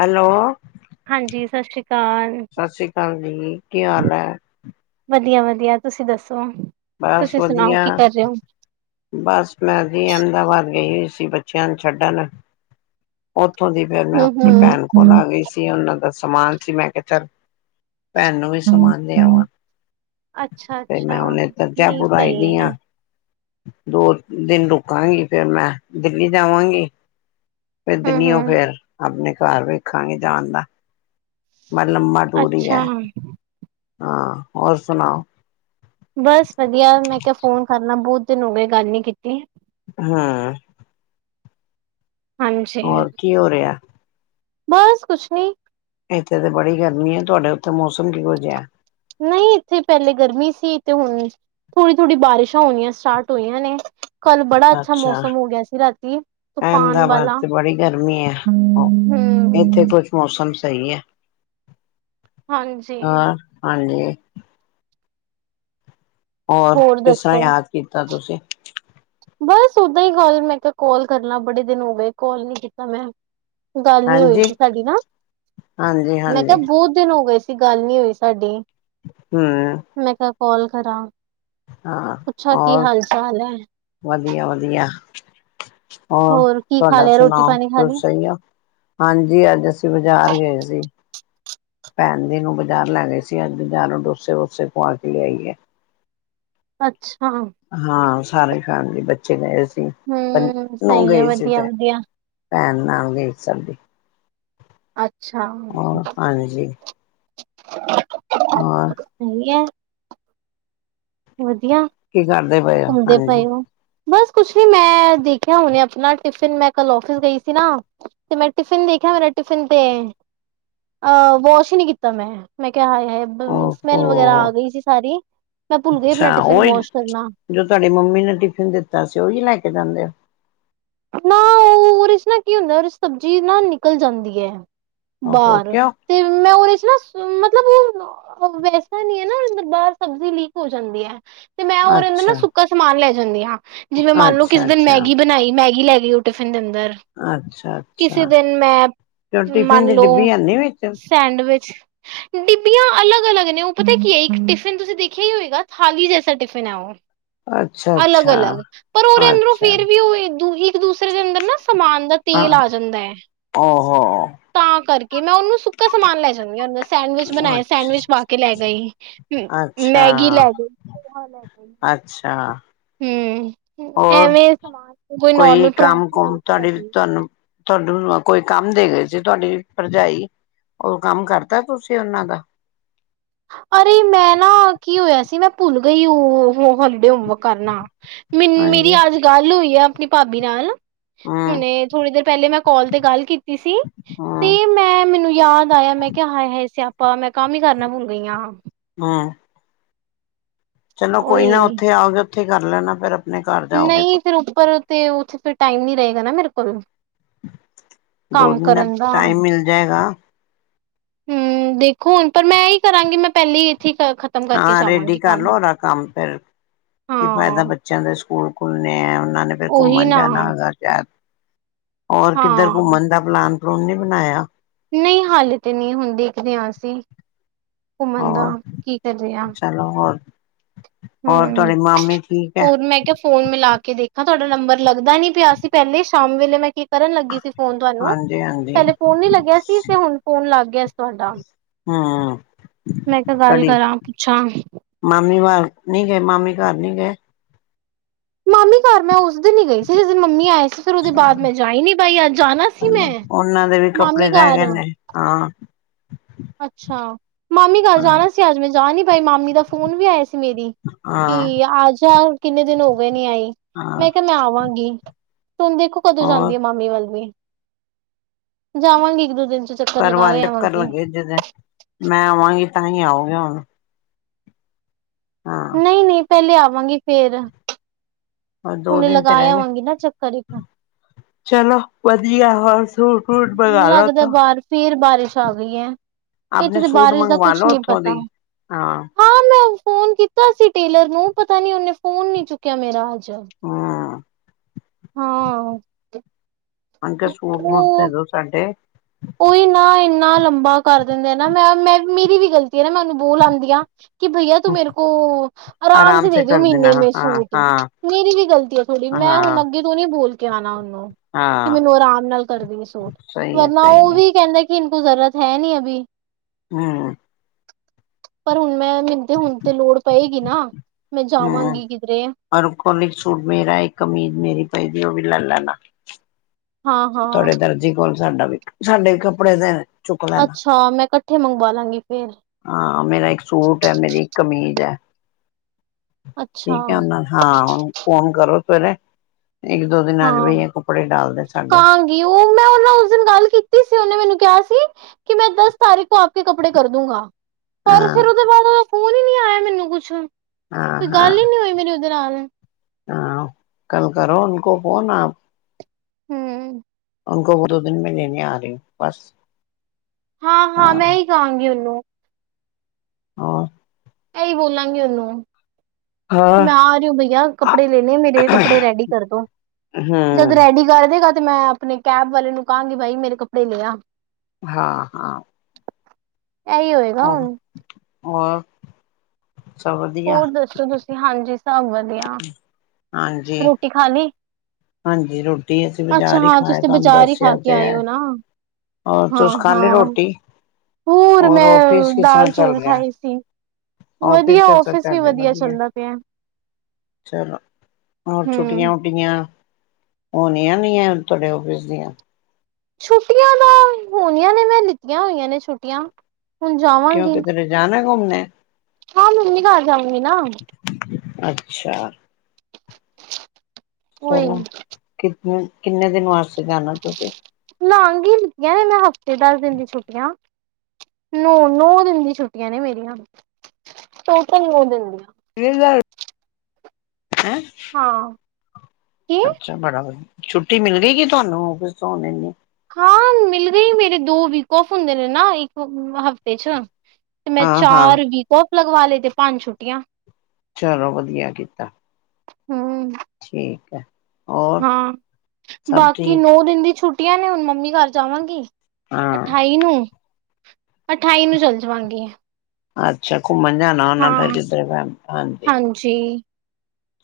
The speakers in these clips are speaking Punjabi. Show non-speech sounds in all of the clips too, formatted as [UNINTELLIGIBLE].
ਹੈਲੋ, ਹਾਂਜੀ ਸ਼੍ਰੀ ਅਕਾਲ ਸਤਿ ਸ਼੍ਰੀ ਅਕਾਲ ਜੀ, ਕੀ ਹਾਲ ਹੈ? ਵਧੀਆ ਵਧੀਆ, ਤੁਸੀਂ ਦੱਸੋ, ਬਸ ਤੁਸੀਂ ਸੁਣਾਓ ਵਧੀਆ ਕੀ ਕਰ ਰਹੇ ਹੋ? ਬਸ, ਮੈਂ ਜੀ ਅਹਿਮਦਾਬਾਦ ਗਈ ਹੋਈ ਸੀ, ਬੱਚਿਆਂ ਨੂੰ ਛੱਡਣ ਉੱਥੋਂ ਦੀ ਫਿਰ, ਮੈਂ ਆਪਣੀ ਭੈਣ ਹਮ ਕੋਲ ਆ ਗਈ ਸੀ। ਉਹਨਾਂ ਦਾ ਸਮਾਨ ਸੀ, ਮੈਂ ਕਿਹਾ ਚੱਲ ਭੈਣ ਨੂੰ ਵੀ ਸਮਾਨ ਦੇ ਹਮ ਅਵਾ, ਅੱਛਾ ਤੇ ਅੱਛਾ ਮੈਂ ਇੱਧਰ, ਨਹੀਂ ਜੈਪੂਰ ਆਈ ਸਹੀ ਦੀ ਹੈ ਆ। 'ਦੋ ਦਿਨ ਰੁਕਾਂਗੀ, ਫੇਰ ਮੈਂ ਦਿੱਲੀ ਜਾਵਾਂਗੀ। ਫੇਰ ਹਮ ਦਿੱਲੀਓਂ ਹਮ ਫੇਰ, ਆਪਣੇ ਘਰ ਵੇਖਾਂਗੇ ਜਾਣ ਦਾ। ਬੜ ਲੰਮਾ ਟੂਰ ਹੀ ਹੈ, ਅੱਛਾ ਹਾਂ, ਹੋਰ ਸੁਣਾਓ? ਬਸ ਵਧੀਆ, ਮੈਂ ਕਿਹਾ ਫੋਨ ਕਰਲਾ, ਬਹੁਤ ਦਿਨ ਹੋ ਗਏ ਗੱਲ ਨੀ ਕੀਤੀ। ਹਾਂ। ਹਾਂਜੀ। ਹੋਰ ਕੀ ਹੋ ਰਿਹਾ? ਬਸ, ਕੁਛ ਨੀ ਇੱਥੇ ਤਾਂ ਬੜੀ ਗਰਮੀ ਹੈ, ਤੁਹਾਡੇ ਉੱਥੇ ਮੌਸਮ ਕਿਹੋ ਜਿਹਾ ਹੈ? ਨਹੀਂ, ਇੱਥੇ ਪਹਿਲੇ ਗਰਮੀ ਸੀ, ਤੇ ਹੁਣ ਥੋੜ੍ਹੀ-ਥੋੜ੍ਹੀ ਬਾਰਿਸ਼ਾਂ ਹੋਣੀਆਂ, ਸਟਾਰਟ ਹੋਈਆਂ ਨੇ। ਕੱਲ ਬੜਾ ਅੱਛਾ ਮੌਸਮ ਹੋ ਗਿਆ ਸੀ, ਰਾਤੀ, ਤੂਫਾਨ ਅਹਿਮਦਾਬਾਦ ਵਾਲਾ ਤੇ ਬੜੀ ਗਰਮੀ ਹੈ। ਇੱਥੇ ਹਮ ਕੁਛ ਮੌਸਮ ਸਹੀ ਹੈ, ਹਾਂਜੀ ਹਾਂ, ਹਾਂਜੀ। ਹੋਰ, ਕਿਸਰਾ ਯਾਦ ਕੀਤਾ ਤੁਸੀਂ? ਬਸ ਓਦਾਂ ਹੀ [UNINTELLIGIBLE] ਮੈਂ ਕਿਹਾ ਕੋਾਲ ਕਰਲਾ, ਬੜੇ ਦਿਨ ਹੋ ਗਏ, ਕਾਲ ਨੀ ਕੀਤਾ ਮੈਂ। ਗੱਲ ਨੀ ਹੋਈ ਹਾਂਜੀ, ਸੀ ਸਾਡੀ ਨਾ, ਹਾਂਜੀ, ਮੈਂ ਕਿਹਾ ਹਾਂਜੀ ਬਹੁਤ ਦਿਨ ਹੋ ਗਏ ਸੀ, ਗੱਲ ਨੀ ਹੋਈ ਸਾਡੀ ਹਮ। ਮੈਂ ਕਿਹਾ, ਕਾਲ ਕਰਾਂ ਹਾਂ ਪੁੱਛਾ, ਕੀ ਔਰ ਹਾਲ ਚਾਲ ਹੈ। ਵਧੀਆ, ਵਧੀਆ। ਹੋਰ ਕੀ ਖਾ ਤੁਹਾਡਾ ਲਿਆ ਰੋਟੀ ਸੁਣਾਓ, ਪਾਣੀ ਖਾ ਲਈ ਤੁਸ ਸਹੀ ਹੋ? ਹਾਂਜੀ, ਅੱਜ ਅਸੀਂ ਬਾਜ਼ਾਰ ਗਏ ਸੀ। ਭੈਣ ਦੀ ਨੂੰਹ ਬਾਜ਼ਾਰ ਲੈ ਗਏ ਸੀ ਅੱਜ, ਬਾਜ਼ਾਰੋਂ ਡੋਸੇ-ਵੋਸੇ ਖਾਵਾ ਕੇ ਲਿਆਈ ਹੈ। ਅੱਛਾ। ਹਾਂ, ਸਾਰੀ ਫੈਮਲੀ, ਬੱਚੇ ਗਏ ਸੀ। ਹਮ, ਨੂੰ ਸਹੀ ਏ, ਗਈ ਸੀ ਵਧੀਆ ਤੇ ਵਧੀਆ। ਭੈਣ, ਨਾਲ ਗਈ ਸ ਸਾਡੀ ਅੱਛਾ। ਹੋਰ ਔਰ? ਵਧੀਆ। ਵਧੀਆ, ਕੀ ਕਰਦੇ ਪਏ ਹੋ ਘੁੰਮਦੇ ਹਾਂਜੀ ਪਏ ਹੋ। ਬਸ ਕੁਛ ਨੀ, ਮੈਂ ਦੇਖਿਆ ਹੁਣੇ ਆਪਣਾ ਟਿਫਿਨ, ਮੈਂ ਕੱਲ ਆਫਿਸ ਗਈ ਸੀ ਨਾ ਤੇ ਮੈਂ ਟਿਫਿਨ ਦੇਖਿਆ, ਮੇਰਾ ਟਿਫਿਨ ਤੇ ਅਹ ਵਾਸ਼ ਹੀ ਨਹੀਂ ਕੀਤਾ ਮੈਂ, ਮੈਂ ਕਿਹਾ ਆਏ ਹਾਏ, ਸਮੈਲ ਵਗੈਰਾ ਓਹੋ ਆ ਗਈ ਸੀ ਸਾਰੀ ਮੈਂ ਭੁੱਲ ਗਈ ਆਪਣਾ ਅੱਛਾ ਟਿਫਿਨ ਉਹੀ, ਵਾਸ਼ ਕਰਨਾ, ਜੋ ਤੁਹਾਡੀ ਮੰਮੀ ਨੇ ਟਿਫਿਨ ਦਿੱਤਾ ਸੀ, ਉਹੀ ਲੈ ਕੇ ਜਾਂਦੇ ਹੋ? ਨਾ, ਉਹਦੇ 'ਚ ਨਾ ਕੀ ਹੁੰਦਾ, ਸਬਜ਼ੀ ਨਾ ਨਿਕਲ ਜਾਂਦੀ ਹੈ। ਹੋ ਓਹੋ ਨਾਰ ਕਿਉਂ ਤੇ ਮੈਂ ਉਹਦੇ ਚ ਸੂ ਮੱਤਲਬ ਉਹ ਵੈਸਾ ਨੀਂ ਹੈ ਨਾ, ਏਧਰ ਬਾਹਰ ਸਬਜ਼ੀ ਲੀਕ ਹੋ ਜਾਂਦੀ ਐ। ਅੱਛਾ। ਸਮਾਨ ਲੈ ਜਾਂਦੀ ਹਾਂ, ਜਿਵੇਂ ਮੰਨ ਲਓ ਕਿਸੇ ਅੱਛਾ ਦਿਨ ਅੱਛਾ ਮੈਗੀ ਬਣਾਈ ਮੈਗੀ ਲੈ ਗਈ ਉਹ ਟਿਫਨ ਦੇ ਅੰ -ਦਰ ਅੱਛਾ ਕਿਸ਼ੇ ਅੱਛਾ ਦਿਨ ਮੈਂ ਕਿਉਂ ਟਿਫਿਨ ਮੰਨ ਦੀ ਲਓ। ਡਿੱਬੀ ਹੈਨੀ ਵਿੱਚ ਸੈਂਡਵਿਚ। ਡਿੱਬੀਆਂ ਅਲੱਗ-ਅਲੱਗ ਨੇ, ਉਹ ਪਤਾ ਕੀ ਏ ਇੱਕ ਟਿਫਿਨ ਤੁਸੀਂ ਦੇਖਿਆ ਈ ਹੋਏਗਾ ਥਾਲੀ ਜੈਸਾ ਟਿਫਿਨ ਐ ਉਹ। ਅੱਛਾ ਅੱਛਾ ਅਲੱਗ-ਅਲੱਗ ਪਰ ਉਹਦੇ ਅੰਦਰੋਂ ਅੱਛਾ ਫ਼ੇਰ ਵੀ ਉਈ ਊਹੀ ਇੱਕ-ਦੂਸਰੇ ਦੇ ਅੰਦਰ ਨਾ ਸਮਾਨ ਦਾ ਤੇਲ ਆ ਜਾਂਦਾ ਐ। ਹਾਂ -ਹਾਂ। ਤਾਂ ਕਰਕੇ ਮੈਂ ਉਹਨੂੰ ਸੁੱਕਾ ਸਮਾਨ ਲੈ ਜਾਂਨੀ ਆ ਉਹ ਸੈਂਡਵਿਚ ਬਣਾਏ, ਅੱਛਾ ਸੈਂਡਵਿਚ ਪਾ ਕੇ ਲੈ ਗਈ, ਅੱਛਾ ਮੈਗੀ ਲੈ ਗਈ। ਅੱਛਾ ਹੂੰ। ਹੋਰ ਐਵੇਂ ਸਮਾਂਨ ਕੋਈ ਨੋਰਮਲ ਪਰਾਂਠੇ ਹੋਏ ਉਹ ਲੈ ਗਈ। ਤੁਹਾਂਨੂੰ ਕੋਈ ਕੰਮ ਦੇ ਗਏ ਸੀ ਤੁਹਾਡੀ ਭਰਜਾਈ, ਉਹ ਕੰਮ ਕਰਤਾ ਤੁਸੀਂ ਉਹਨਾਂ ਦਾ। ਅਰੇ ਮੈਂ ਨਾ ਕੀ ਹੋਇਆ ਸੀ, ਮੈਂ ਭੁੱਲ ਗਈ ਉਹ ਹੋ ਹੋਲੀਡੇ ਹੋ ਵਰਕ। ਕਰਨਾ ਮੇ ਹਾਂਜੀ ਮੇਰੀ ਅੱਜ ਗੱਲ ਹੋਈ ਆ ਆਪਣੀ ਭਾਬੀ ਨਾਲ। ਹੂੰ ਹੁਣੇ ਥੋੜ੍ਹੀ ਦੇਰ ਪਹਿਲੇ ਮੈਂ ਕਾਲ ਤੇ ਗੱਲ ਕੀਤੀ ਸੀ, ਹੂੰ ਤੇ ਮੈਂ ਮੈਨੂੰ ਯਾ ਦ ਆਇਆ, ਮੈਂ ਕਿਹਾ ਹਾਏ-ਹਾਏ ਸਿਆਪਾਂ ਮੈਂ ਕੰਮ ਈ ਕਰਨਾ ਭੁੱਲ ਗਈ ਆ। ਹੂੰ। ਚਲੋ ਕੋਈ ਨਾ ਉਹੀ ਉੱਥੇ ਆਓਗੇ, ਉੱਥੇ ਕਰ ਲੈਣਾ ਫ਼ਿਰ। ਨਈ ਫ਼ਿਰ ਉੱਪਰ ਤੇ ਉੱਥੇ ਫ਼ੇਰ ਟਾਇਮ ਨੀਂ ਰਏਗਾ ਨਾ ਮੇਰੇ ਕੋਲ਼। ਦੋ ਦਿਨ ਦਾ ਟਾਇਮ ਮਿਲ਼ ਜਾਏਂਗਾ। ਹੂੰ, ਦੇਖੋ ਹੁਣ ਪਰ ਮੈਂ ਐ ਈ ਕਰਾਂਗੀ, ਮੈਂ ਪਹਿਲੇ ਇੱਥੇ ਈ ਖ ਹਾਂ ਰੇਡੀ ਕਰਲੋ ਉਹਦਾ ਕੰਮ ਫਿਰ, ਕੀ ਹਾਂ ਫਾਇਦਾ ਬੱ ਚਿਆਂ ਦੇ ਸਕੂਲ ਖੁੱਲ੍ਹਣੇ ਐਂ, ਉਹਨਾਂ ਨੇ ਫਿਰ ਉਹੀ ਘੁੰਮਣ ਨਾ ਜਾਣਾ ਹੋਏਗਾ ਸ਼ੈਦ। ਔਰ ਕਿੱਧਰ ਹਾਂ ਘੁੰਮਣ ਦਾ ਪਲਾਨ- ਪਲੂਨ ਨੀਂ ਬਣਾਇਆਂ। ਨਹੀਂ ਹਾਲੇ 'ਤੇ ਨੀ ਹੁਣ ਦੇਖਦੇ ਆ ਅਸੀਂ, ਘੁੰਮਣ ਦਾ ਕੀ ਕਰ ਕਰਦੇਂ ਆ। ਲਾਹੋਰ। ਹੂੰ, ਠੀਕ ਹੈ ਹੋਰ ਮੈਂ ਕਿਹਾ ਫ਼ੋਨ ਮਿਲ਼ਾ ਕੇ ਦੇਖਾਂ, ਤੁਹਾਡਾ ਨੰਬਰ ਲੱਗਦਾ ਨੀ ਪਿਆ ਸੀਂ ਪਹਿਲੇ ਸ਼ਾਮ ਵੇਲੇ ਮੈਂ ਕਰਨ ਲੱਗੀ ਸੀ ਫੋਨ ਤੁਹਾਂਨੂੰ, ਹਾਂਜੀ ਹਾਂਜੀ ਪਹਿਲੇ ਫੋਨ ਨੀ ਲੱਗਿਆ ਸੀ 'ਤੇ ਹੁਣ ਫੋਨ ਲੱਗ ਗਿਆ ਸੀ ਤੁਹਾਡਾ। ਹਮ ਮੈਂ ਕਿਹਾ ਗੱਲ ਕਰਾਂ ਪੁੱਛਾਂ। ਮਾਮੀਂ ਵਾਰ ਨੀ ਗਏ ਮਾਮੀਂ ਘਰ ਨੀ ਗਏ। ਮਾਮੀਂ ਘਰ ਮੈਂ ਉਸ ਦਿਨ ਈ ਗਈ ਸੀ, ਜਿਸ ਦਿਨ ਮੰਮੀ ਆਏਂ ਸੀ। ਫਿਰ ਉਹਦੇ ਬਾਅਦ ਚਲੋ ਮੈਂ ਜਾਂ ਈ ਨੀ ਪਾਈ, ਅੱਜ਼ ਜਾਣਾਂ ਸੀ ਮੈਂ ਚਲੋ ਉਹਨਾਂ ਦੇ ਵੀ ਕੱਪੜੇ ਮਾਮੀਂ ਰਹਿ ਗਏ ਘਰ। ਨੇ ਹਾਂ। ਅੱਛਾ, ਮਾਮੀਂ ਘਰ ਹਾਂ ਜਾਣਾ ਸੀ। ਅੱਜ ਮੈਂ ਜਾ ਨੀ ਪਾਈ ਮਾਮੀਂ ਦਾ ਫ਼ੋਨ ਵੀ ਆਇਆ ਸੀ। ਮੇਰੀ ਕਿ ਹਾਂ ਆਂਜਾ, ਕਿੰਨੇ ਦਿਨ ਹੋਗੇ ਨੀਂ ਆਈਂ। ਹਾਂ ਮੈਂ ਕਿਹਾ ਮੈਂ ਆਵਾਂਗੀ, ਹੁਣ ਦੇਖੋਂ ਕਦੋਂ ਹੋਰ ਜਾਂਦੀ ਆ ਮਾਮੀਂ ਵੱਲ ਵੀ। ਜਾਵਾਂਗੀ ਇੱਕ- ਦੋ ਦਿਨ 'ਚ। ਚੱਕਰ ਘਰ ਲਗਾ ਵੱਲ ਟੱਕਰ ਆਵਾਂਗੀ ਲੱਗੇ ਜਦ, ਮੈਂ ਆਵਾਂਗੀ ਤਾਂ ਈ ਆਓਗੇ ਹੁਣ। ਹਾਂ। ਨਹੀ-ਨਹੀ ਪਹਿਲੇ ਆਵਾਂਗੀ ਫ਼ਿਰ। ਹੋਰ ਦੋ ਹੁਣੇ ਦਿਨ ਤੇ ਲਗਾਂ ਰਹਿ ਗਏ ਆਵਾਂਗੀ ਨਾ ਚੱਕਰ ਇੱਕ। ਚਲੋ ਵਧੀਆ ਹੋਰ ਸੂ ਲੱਗਦਾ ਬਾਹਰ ਫੇਰ ਬਾਰਿਸ਼ ਆ ਗਈ ਐ ਇੱਕ ਆਪਣੇ ਤੇ ਸੂਟ ਬਾਰਿਸ਼ ਦਾ ਮੰਗਵਾ ਕੁਛ ਲੋ ਨੀ ਉੱਥੋਂ ਪਤਾ ਦੀ ਹਾਂ ਮੈਂ ਫੋਨ ਕੀਤਾ ਸੀ ਟੇਲਰ ਨੂੰ ਪਤਾ ਨੀ ਉਹਨੇ ਫੋਨ ਨੀ ਚੁੱਕਿਆ ਮੇਰਾ ਹਜੇ ਹੂੰ ਹਾਂ ਅੰਡਰ ਸੂਟ ਮੂਟ ਦੇ ਦੋ ਸਾਡੇ ਉਈ ਨਾ ਇੰਨਾ ਲੰਬਾ ਕਰ ਦਿੰਦੇ ਨਾ ਮੈਂ ਮੈਂ ਮੇਰੀ ਵੀ ਗ਼ਲਤੀ ਐ ਨਾ ਮੈਂ ਉਹਨੂੰ ਬੋਲ ਆਂਦੀ ਆ ਕੀ ਭਈਆ ਤੂੰ ਮੇਰੇ ਕੋ ਆਰਾਮ ਸੇ ਦੇ ਦਿਓ ਮ੍ਹੀਨੇ ਮੇ ਹਾਂ ਸੂਟ ਹਾਂ ਮੇਰੀ ਵੀ ਗ਼ਲਤੀ ਏ ਥੋੜ੍ਹੀ ਮੈਂ ਹੁਣ ਹਾਂ ਅੱਗੇ ਤੋਂ ਨੀ ਬੋਲ ਕੇ ਆਣਾ ਕਿ ਹਾਂ ਮੈਨੂੰ ਆਰਾਮ ਨਾਲ ਕਰਦੀ ਸੂਟ ਸਹੀ ਹੈ ਨਾ ਸਹੀ ਉਹ ਹੈ ਵੀ ਕਹਿੰਦਾ ਕਿ ਇਨ ਕੋ ਜ਼ਰਰਤ ਹੈ ਨੀ ਅਭੀ ਹੈਂ ਪਰ ਹੁਣ ਮੈਂ ਮਨੂੰ ਤੇ ਹੁਣ ਤੋ ਲੋੜ ਪਏਗੀ ਨਾ ਮੈਂ ਜਾਵਾਂਗੀ ਕਿਧਰੇ ਓਹਦੇ ਕੋਲ [UNINTELLIGIBLE] ਇਕ ਸੂਟ ਮੇਰਾ ਇੱਕ ਕਮੀਜ਼ ਮੇਰੀ ਪਈਦੀ ਉਹ ਵੀ ਲੈ ਲੈਣਾ ਹਾਂ ਹਾਂ ਤੁਹਾਡੇ ਦਰਜੀ ਕੋਲ ਸਾਡਾ ਵੀ ਸਾਡੇ ਵੀ ਕੱਪੜੇ ਦੇ ਚੁੱਕ ਲੈਣਾ ਅੱਛਾ ਮੈਂ ਕੱਠੇ ਮੰਗਵਾ ਲਾਂਗੀ ਫੇਰ ਹਾਂ ਮੇਰਾ ਇੱਕ ਸੂਟ ਐ ਮੇਰੀ ਇੱਕ ਕਮੀਜ਼ ਹੈ ਅੱਛਾ ਠੀਕ ਹੈ ਓਹਨਾ ਦ ਹਾਂ ਓਹਨੂੰ ਫੋਨ ਕਰੋ ਸਵੇਰੇ ਇੱਕ ਦੋ ਦਿਨਾਂ ਚ ਬਈ ਇਹ ਕੱਪੜੇ ਡਾਲਦੇ ਸਾਡੇ ਕੀ ਊ ਮੈਂ ਉਹ ਨਾ ਉਸ ਦਿਨ ਗੱਲ ਕੀਤੀ ਸੀ ਉਹਨੇ ਮੈਨੂੰ ਕਿਹਾ ਸੀ ਕਿ ਮੈਂ ਦਸ ਤਾਰੀਕ ਕੋ ਆਪ ਕੇ ਕੱਪੜੇ ਕਰਦੂਗਾ ਪਰ ਫੇਰ ਹਾਂ ਉਹਦੇ ਬਾਅਦ ਓਹਦਾ ਫੋਨ ਹੀ ਨਹੀਂ ਆਇਆ ਮੈਨੂੰ ਕੁਛ ਹਾਂ ਕੋਈ ਹਾਂ ਗੱਲ ਹੀ ਨੀ ਹੋਈ ਮੇਰੀ ਉਸ ਦੇ ਨਾਲ ਹਾਂ ਕੱਲ ਕਰੋ ਉਨਕੋੋ ਫ਼ੋਨ ਆਪ ਹਮ ਉਨਕੋ ਬੋਲੋ ਦੋ ਦਿਨ ਮੇ ਮੈਂ ਲੇਣੇ ਆ ਰਹੀ ਹੂੰ ਬਸ ਹਾਂ ਹਾਂ ਮੈਂ ਇਹੀ ਕਹਾਂਗੀ ਉਹਨੂੰ ਹੋਰ ਐਹੀ ਬੋਲਾਂਗੀ ਉਹਨੂੰ ਮੈਂ ਆ ਰਹੀ ਹੋ ਬਈਆ ਕੱਪੜੇ ਲੇਣੇ ਮੇਰੇ ਕੱਪੜੇ ਰੈਡੀ ਕਰਦੋ ਜਦ ਰੈਡੀ ਕਰ ਦੇਗਾ ਤੇ ਮੈਂ ਆਪਣੇ ਕੈਬ ਵਾਲੇ ਨੂੰ ਕਹਾਂਗੀ ਬਾਈ ਮੇਰੇ ਕੱਪੜੇ ਲੇ ਆ ਹਾਂ ਹਾਂ ਇਹੀ ਹੋਏ ਆਹ ਹੋਰ [UNINTELLIGIBLE] ਹੋਰ ਦੱਸੋ ਤੁਸੀਂ ਹਾਂਜੀ ਸਭ ਵਧੀਆ ਹਾਂਜੀ ਰੋਟੀ ਖਾ ਲੀ ਹਾਂਜੀ ਰੋਟੀ ਅਸੀਂ ਅੱਛਾ ਬਾਜ਼ਾਰ ਹੀ ਹਾਂ ਖਾਇਆ ਤੁਸੀ ਤੁਹਾਨੂੰ ਬਜ਼ਾਰ ਹੀ ਖਾ ਕੇ ਆਏ ਹੋ ਨਾ ਹੋਰ ਹਾਂ ਤੁਸ ਖਾਲੀ ਹਾਂ ਰੋਟੀ ਹੋਰ ਔਫਿਸ ਕਿਸ ਤਰ੍ਹਾਂ ਦਾਲ ਚੱਲ ਚੌਲ ਰਿਹਾ ਖਾਏ ਸੀ ਔਫਿਸ ਵਧੀਆ ਕੈਸਾ ਆਫਿਸ ਵੀ ਚਲਰਿਆ ਵਧੀਆ ਚੱਲਦਾ ਪਿਆ ਚਲੋ ਹੋਰ ਹਮ ਛੁੱਟੀਆਂ ਟੀਆਂ ਹੋਣੀਆਂ ਨੀ ਹੈ ਤੁਹਾਡੇ ਔਫਿਸ ਦੀਆਂ ਛੁੱਟੀਆਂ ਤਾਂ ਹੋਣੀਆਂ ਨੇ ਮੈਂ ਲਿੱਤੀਆਂ ਹੋਈਆਂ ਨੇ ਛੁੱਟੀਆਂ ਹੁਣ ਜਾਵਾਂ ਕਿਉਂ ਕਿਧਰੇ ਜਾਣਾ ਘੁੰਮਣੇ ਹਾਂ ਮੰਮੀ ਘਰ ਜਾਊਂਗੀ ਨਾ ਅੱਛਾ ਉਹੀ ਚਲੋ ਕਿੰਨੇੰ ਕਿੰਨੇ ਦਿਨ ਵਾਸਤੇ ਜਾਣਾ ਤੁਸੀਂ? ਲਾਂਘ ਹੀ ਲਿੱਤੀਆਂ ਨੇ ਮੈਂ ਹਫ਼ਤੇ ਦਸ ਦਿਨ ਦੀ ਛੁੱਟੀਆਂ। ਨੌ ਨੌ ਦਿਨ ਦੀ ਛੁੱਟੀਆਂ ਨੇ ਮੇਰੀਆਂ ਟੋਟਲ ਨੌ ਦਿਨ ਦੀਆਂ। [UNINTELLIGIBLE] ਹੈਂ ਹਾਂ। ਕੀ ਅੱਛਾ ਬੜਾ ਵਧੀਆ ਛੁੱਟੀ ਮਿਲੀ ਗੀ ਤੁਹਾਨੂੰ ਔਫਿਸ ਤੋਂ ਹਾਂ ਮਿਲ ਗਈ ਮੇਰੇ ਦੋ ਵੀਕ ਅੋਫ ਹੁੰਦੇ ਨੇ ਨਾ ਇੱਕ ਹਫ਼ਤੇ ਚ। ਤੇ ਮੈਂ ਹਾਂ ਹਾਂ ਚਾਰ ਵੀਕ ਅੋਫ ਲਗਵਾ ਲਏ ਤੇ ਪੰਜ ਛੁੱਟੀਆਂ। ਚਲੋ ਵਧੀਆ ਕੀਤਾ। ਹਮ। ਠੀਕ ਹੈ। ਹੋਰ ਹਾਂ ਸਭ ਬਾਕੀ ਠੀਕ ਨੋ ਦਿਨ ਦੀ ਛੁੱਟੀਆਂ ਨੇ ਹੁਣ ਮੰਮੀ ਘਰ ਜਾਵਾਂਗੀ। ਹਾਂ। ਅਠਾਈ ਨੂੰ ਅਠਾਈ ਨੂੰ ਚੱਲ ਜਾਵਾਂਗੀ ਅੱਛਾ ਘੁੰਮਣ ਜਾਣਾ ਹੋਨਾ ਫੇਰ [UNINTELLIGIBLE] ਹਾਂਜੀ। ਜੀ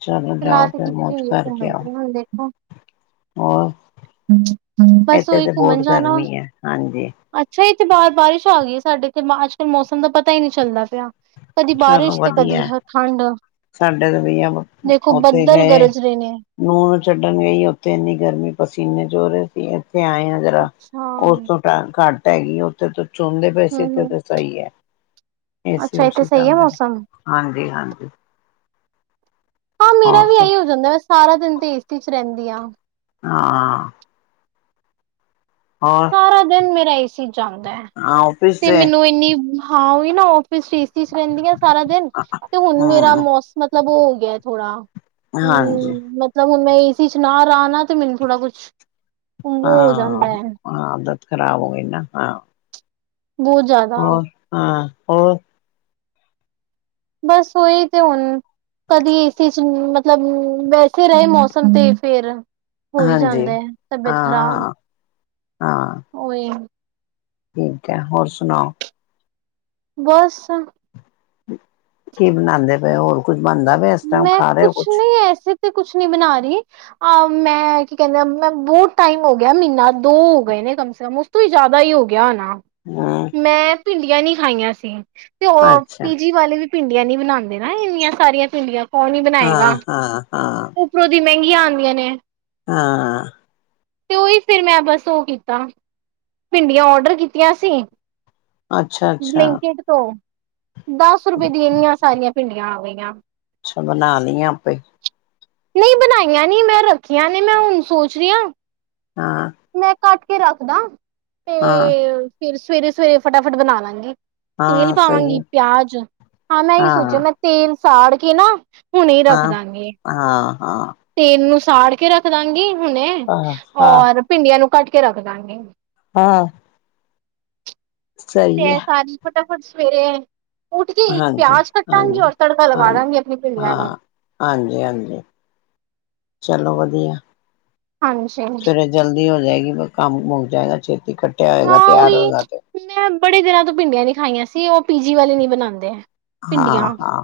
ਚਲੋ ਜਾਓ ਤੇ ਫਿਰ ਕੀਤੀ ਮੌਜ ਹੋਈ ਹੈ ਘੁੰਮਣ ਕਰਕੇ ਆਓ ਲਈ ਹੁਣ ਦੇਖੋ ਹੋਰ ਬਸ ਇੱਥੇ ਓਹੀ ਤੇ ਘੁੰਮਣ ਬਹੁਤ ਜਾਣਾ ਗਰਮੀ ਹੈ ਹਾਂਜੀ ਅੱਛਾ ਇੱਥੇ ਬਾਹਰ ਬਾਰਿਸ਼ ਆ ਗਈ ਹੈ ਸਾਡੇ ਇਥੇ ਅੱਜ ਕੱਲ ਮੌਸਮ ਦਾ ਪਤਾ ਹੀ ਨਹੀਂ ਚੱਲਦਾ ਪਿਆ ਕਦੀ ਚਲੋ ਬਾਰਿਸ਼ ਤੇ ਕਦੀ ਵਧੀਆ ਠੰਡ ਸਾਡੇ ਤੇ ਵੀਈ ਆ ਦੇਖੋ ਉੱਥੇ ਬੱਦਲ ਗਏ ਗਰਜ ਰਹੇ ਨੇ। ਨੂਹ ਛੱਡਣ ਗਈ ਉੱਥੇ ਇੰਨੀ ਗਰਮੀ ਪਸੀਨੇ ਚੋ ਰਹੇ ਸੀ ਇੱਥੇ ਆਏ ਹ ਜਰਾ ਅੱਛਾ ਉਸ ਹਮ ਤੋਂ ਟੈਮ ਘੱਟ ਹੈਗੀ ਉੱਥੇ ਤ ਚੋਂਦੇ ਵੈਸੇ ਤਾਂ ਹਮ ਤਾਂ ਸਹੀ ਹੈ ਏਸੀ ਅੱਛਾ ਇੱਥੇ ਓਸੀ ਸਹੀ ਹੈ ਚਲਦੇ ਮੌਸਮ ਹਾਂਜੀ ਹਾਂਜੀ ਹਾਂ ਮੇਰਾ ਹੋਰ ਵੀ ਸਬ ਇਹੀ ਹੋ ਜਾਂਦਾ ਮੈਂ ਸਾਰਾ ਦਿਨ ਤੇ ਏਸੀ ਚ ਰਹਿੰਦੀ ਹਾਂ ਹਾਂ ਹੋਰ ਸਾਰਾ ਦਿਨ ਮੇਰਾ ਏਸੀ ਚਲਦਾ ਹੈ ਤੇ ਮੈਨੂੰ ਇੰਨੀ ਹਾਂ ਉਹੀ ਨਾ ਔਫਿਸ ਚ ਏਸੀ ਚ ਰਹਿੰਦੀਆਂ ਸਾਰਾ ਦਿਨ ਤੇ ਹੁਣ ਮੇਰਾ ਹਮ ਮੌਸਮ ਮਤਲਬ ਉਹ ਹੋ ਗਿਆ ਥੋੜਾ ਹਾਂਜੀ ਹਮਤ ਮਤਲਬ ਹੁਣ ਮੈਂ ਏਸੀ ਚ ਨਾ ਰਹਾ ਨਾ ਤੇ ਮੈਨੂੰ ਥੋੜਾ ਕੁਛਗ ਹੋ ਜਾਂਦਾ ਹੈ ਖਰਾਬ ਹੋ ਗਏ ਨਾ ਹਾਂ ਬੂ ਜਾ ਹੋਰ ਹਾਂ ਹੋਰ ਬਸ ਉਹੀ ਤੇ ਹੁਣ ਕਦੀ ਏਸੀ ਮਤਲਬ ਵੈਸੇ ਰਹੇ ਮੌਸਮ ਤੇ ਫੇਰ ਹੋਈ ਹਾਂਜੀ ਜਾਂਦਾ ਹੈ ਤਬੀਅਤ ਖਰਾਬ ਹਾਂ ਹਾਂ ਉਹੀ ਠੀਕ ਹੈ ਹੋਰ ਸੁਣਾਓ ਬਸ ਕੀ ਬਣਾਂਦੇ ਪਏ ਹੋਰ ਕੁੱਝ ਬਣਦਾ ਪਿਆ ਇਸ ਟਾਈਮ ਮੈਂ ਖਾ ਰਹੇ ਹੋ ਕੁਛ ਨਹੀਂ ਐਸੇ ਤੇ ਕੁਛ ਨਹੀਂ ਬਣਾ ਰਹੀ ਅਹ ਮੈਂ ਕੀ ਕਹਿੰਦੇ ਮੈਂ ਬੋਤ ਟਾਈਮ ਹੋ ਗਿਆ ਮਹੀਨਾ ਦੋ ਹੋ ਗਏ ਨੇ ਕਮ ਸੇ ਕਮ ਤੋਂ ਹੀ ਜ਼ਿਆਦਾ ਹੀ ਹੋ ਗਿਆ ਨਾ ਹਾਂ ਮੈਂ ਭਿੰਡੀਆਂ ਨੀ ਖਾਈਆਂ ਸੀ ਤੇ ਉਹ ਅੱਛਾ ਪੀਜੀ ਵਾਲੇ ਵੀ ਭਿੰਡੀਆਂ ਨੀ ਬਣਾਂਦੇ ਨਾ ਇੰਨੀਆਂ ਸਾਰੀਆਂ ਭਿੰਡੀਆਂ ਕੌਣ ਈ ਹਾਂ ਬਣਾਏਗਾ ਹਾਂ ਹਾਂ ਉਪਰੋ ਦੀ ਮਹਿੰਗੀਆਂ ਆਂਦੀਆਂ ਨੇ। ਹਾਂ। ਤੇ ਉਹੀ ਫਿਰ ਮੈਂ ਬਸ ਉਹ ਕੀਤਾ। ਭਿੰਡੀਆਂ ਔਡਰ ਕੀਤੀਆਂ ਸੀ, ਅੱਛਾ ਅੱਛਾ ਬਲਿੰਕੇਟ ਤੋਂ। ਦਸ ਰੁਪਏ ਦੀਆਂ ਇੰਨੀਆਂ ਸਾਰੀਆਂ ਭਿੰਡੀਆਂ ਆ ਗਈਆਂ। ਅੱਛਾ ਬਣਾ ਲਈਆਂ ਆਪੇ। ਨਹੀਂ ਬਣਾਈਆਂ ਨੀ ਮੈਂ ਰੱਖੀਆਂ ਨੇ, ਮੈਂ ਹੁਣ ਸੋਚ ਰਹੀ ਆ ਹਾਂ। ਮੈਂ ਕੱਟ ਕੇ ਰੱਖਦਾ। ਹਾਂ। ਤੇ ਫਿਰ ਸਵੇਰੇ, ਸਵੇਰੇ ਫਟਾਫਟ ਬਣਾ ਲਾਂਗੀ। ਤੇਲ ਹਾਂ ਸਹੀ ਪਾਵਾਂਗੀ, ਪਿਆਜ, ਹਾਂ ਮੈਂ ਇ ਸੋਚਿਆ ਮੈਂ ਤੇਲ ਸਾੜ ਕੇ ਨਾ, ਹੁਣੇ ਰੱਖ ਹਾਂ ਦਾਂਗੇ। ਹਾਂ ਹਾਂ ਤੇਲ ਨੂੰ ਸਾੜ ਕੇ ਰੱਖਦਾਂਗੀ ਹੁਣੇ, ਹਾਂ ਹਾਂ ਔਰ ਭਿੰਡੀਆਂ ਨੂੰ ਕੱਟ ਕੇ ਰੱਖਦਾਂਗੀ। ਹਾਂ। ਤੇ ਸਹੀ ਹੈ ਸਾਰੀ ਫਟਾ ਫਟ ਸਵੇਰੇ, ਉੱਠ ਕੇ ਇੱਕ ਹਾਂਜੀ ਪਿਆਜ ਕੱਟਾਂਗੀ, ਹਾਂਜੀ ਔਰ ਤੜਕਾ ਲਗਾ ਹਾਂ ਦਾਂਗੀ ਆਪਣੀ ਭਿੰਡੀਆਂ ਨੂੰ। ਹਾਂ ਹਾਂਜੀ, ਹਾਂਜੀ ਚਲੋ ਵਧੀਆ। ਹਾਂਜੀ। ਸਵੇਰੇ ਜਲਦੀ ਹੋ ਜਾਏਗੀ, ਕੰਮ ਮੁੱਕ ਜਾਏਗਾ ਛੇਤੀ, ਕਟਿਆ ਹੋਏਗਾ ਹਾਂ ਤਿਆਰ ਉਹੀ ਹੋਏਗਾ ਤੇ। ਮੈਂ ਬੜੇ ਦਿਨਾਂ ਤੋਂ ਭਿੰਡੀਆਂ ਨੀ ਖਾਈਆਂ ਸੀ, ਉਹ ਪੀਜੀ ਵਾਲੇ ਨੀ ਬਣਾਦੇ ਹੈ। ਹਾਂ, ਹਾਂ।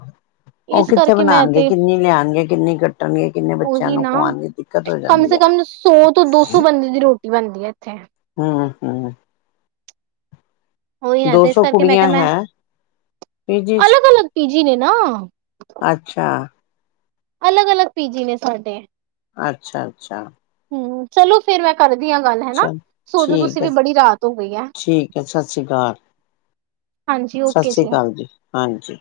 ਉਹ ਕਿੱਥੇ ਕਰਕੇ ਮੈਂ ਬਣਾਣਗੇ, ਤੇ ਕਿੰਨੀ ਲਿਆਣਗੇ, ਕਿੰਨੀ ਕੱਟਣਗੇ, ਕਿੰਨੇ ਬੱਚਿਆਂ ਉਹੀ ਨੂੰ ਨਾ ਖਵਾਉਣਗੇ? ਦਿੱਕਤ ਹੋ ਕਮ ਜਾਂਦੀ ਸੇ ਹੈ ਨਾ ਕਮ ਸੌ ਤੋਂ ਦੋ ਸੌ ਬੰਦੇ ਦੀ ਰੋਟੀ ਬਣਦੀ ਹੈ ਇੱਥੇ। ਹਮ, ਹਮ। ਉਹੀ ਨਾ ਦੋ ਤੇ ਇਸ ਸੌ ਕਰਕੇ ਮੈਂ ਕੁੜੀਆਂ ਕਿਹਾ ਮੈਂ, ਹੈ ਪੀਜੀ ਚ ਅਲੱਗ -ਅਲੱਗ ਪੀਜੀ ਨੇ ਨਾ। ਅੱਛਾ। ਅਲੱਗ- ਅਲੱਗ ਪੀ ਜੀ ਨੇ ਸਾਡੇ। ਅੱਛਾ, ਅੱਛਾ। ਹਮ। ਚਲੋ ਫੇਰ ਮੈਂ ਕਰਦੀ ਹਾਂ ਗੱਲ ਹੈਨਾ, ਚਲ ਸੋਜੋ ਤੁਸੀਂ ਠੀਕ ਵੀ ਹੈ ਬੜੀ ਰਾਤ ਹੋ ਗਈ ਏ। ਠੀਕ ਹੈ ਸਤਿ ਸ਼੍ਰੀ ਅਕਾਲ ਹਾਂਜੀ, ਸਤਿ ਓਕੇ ਸ਼੍ਰੀ ਜੀ। ਅਕਾਲ ਹਾਂਜੀ।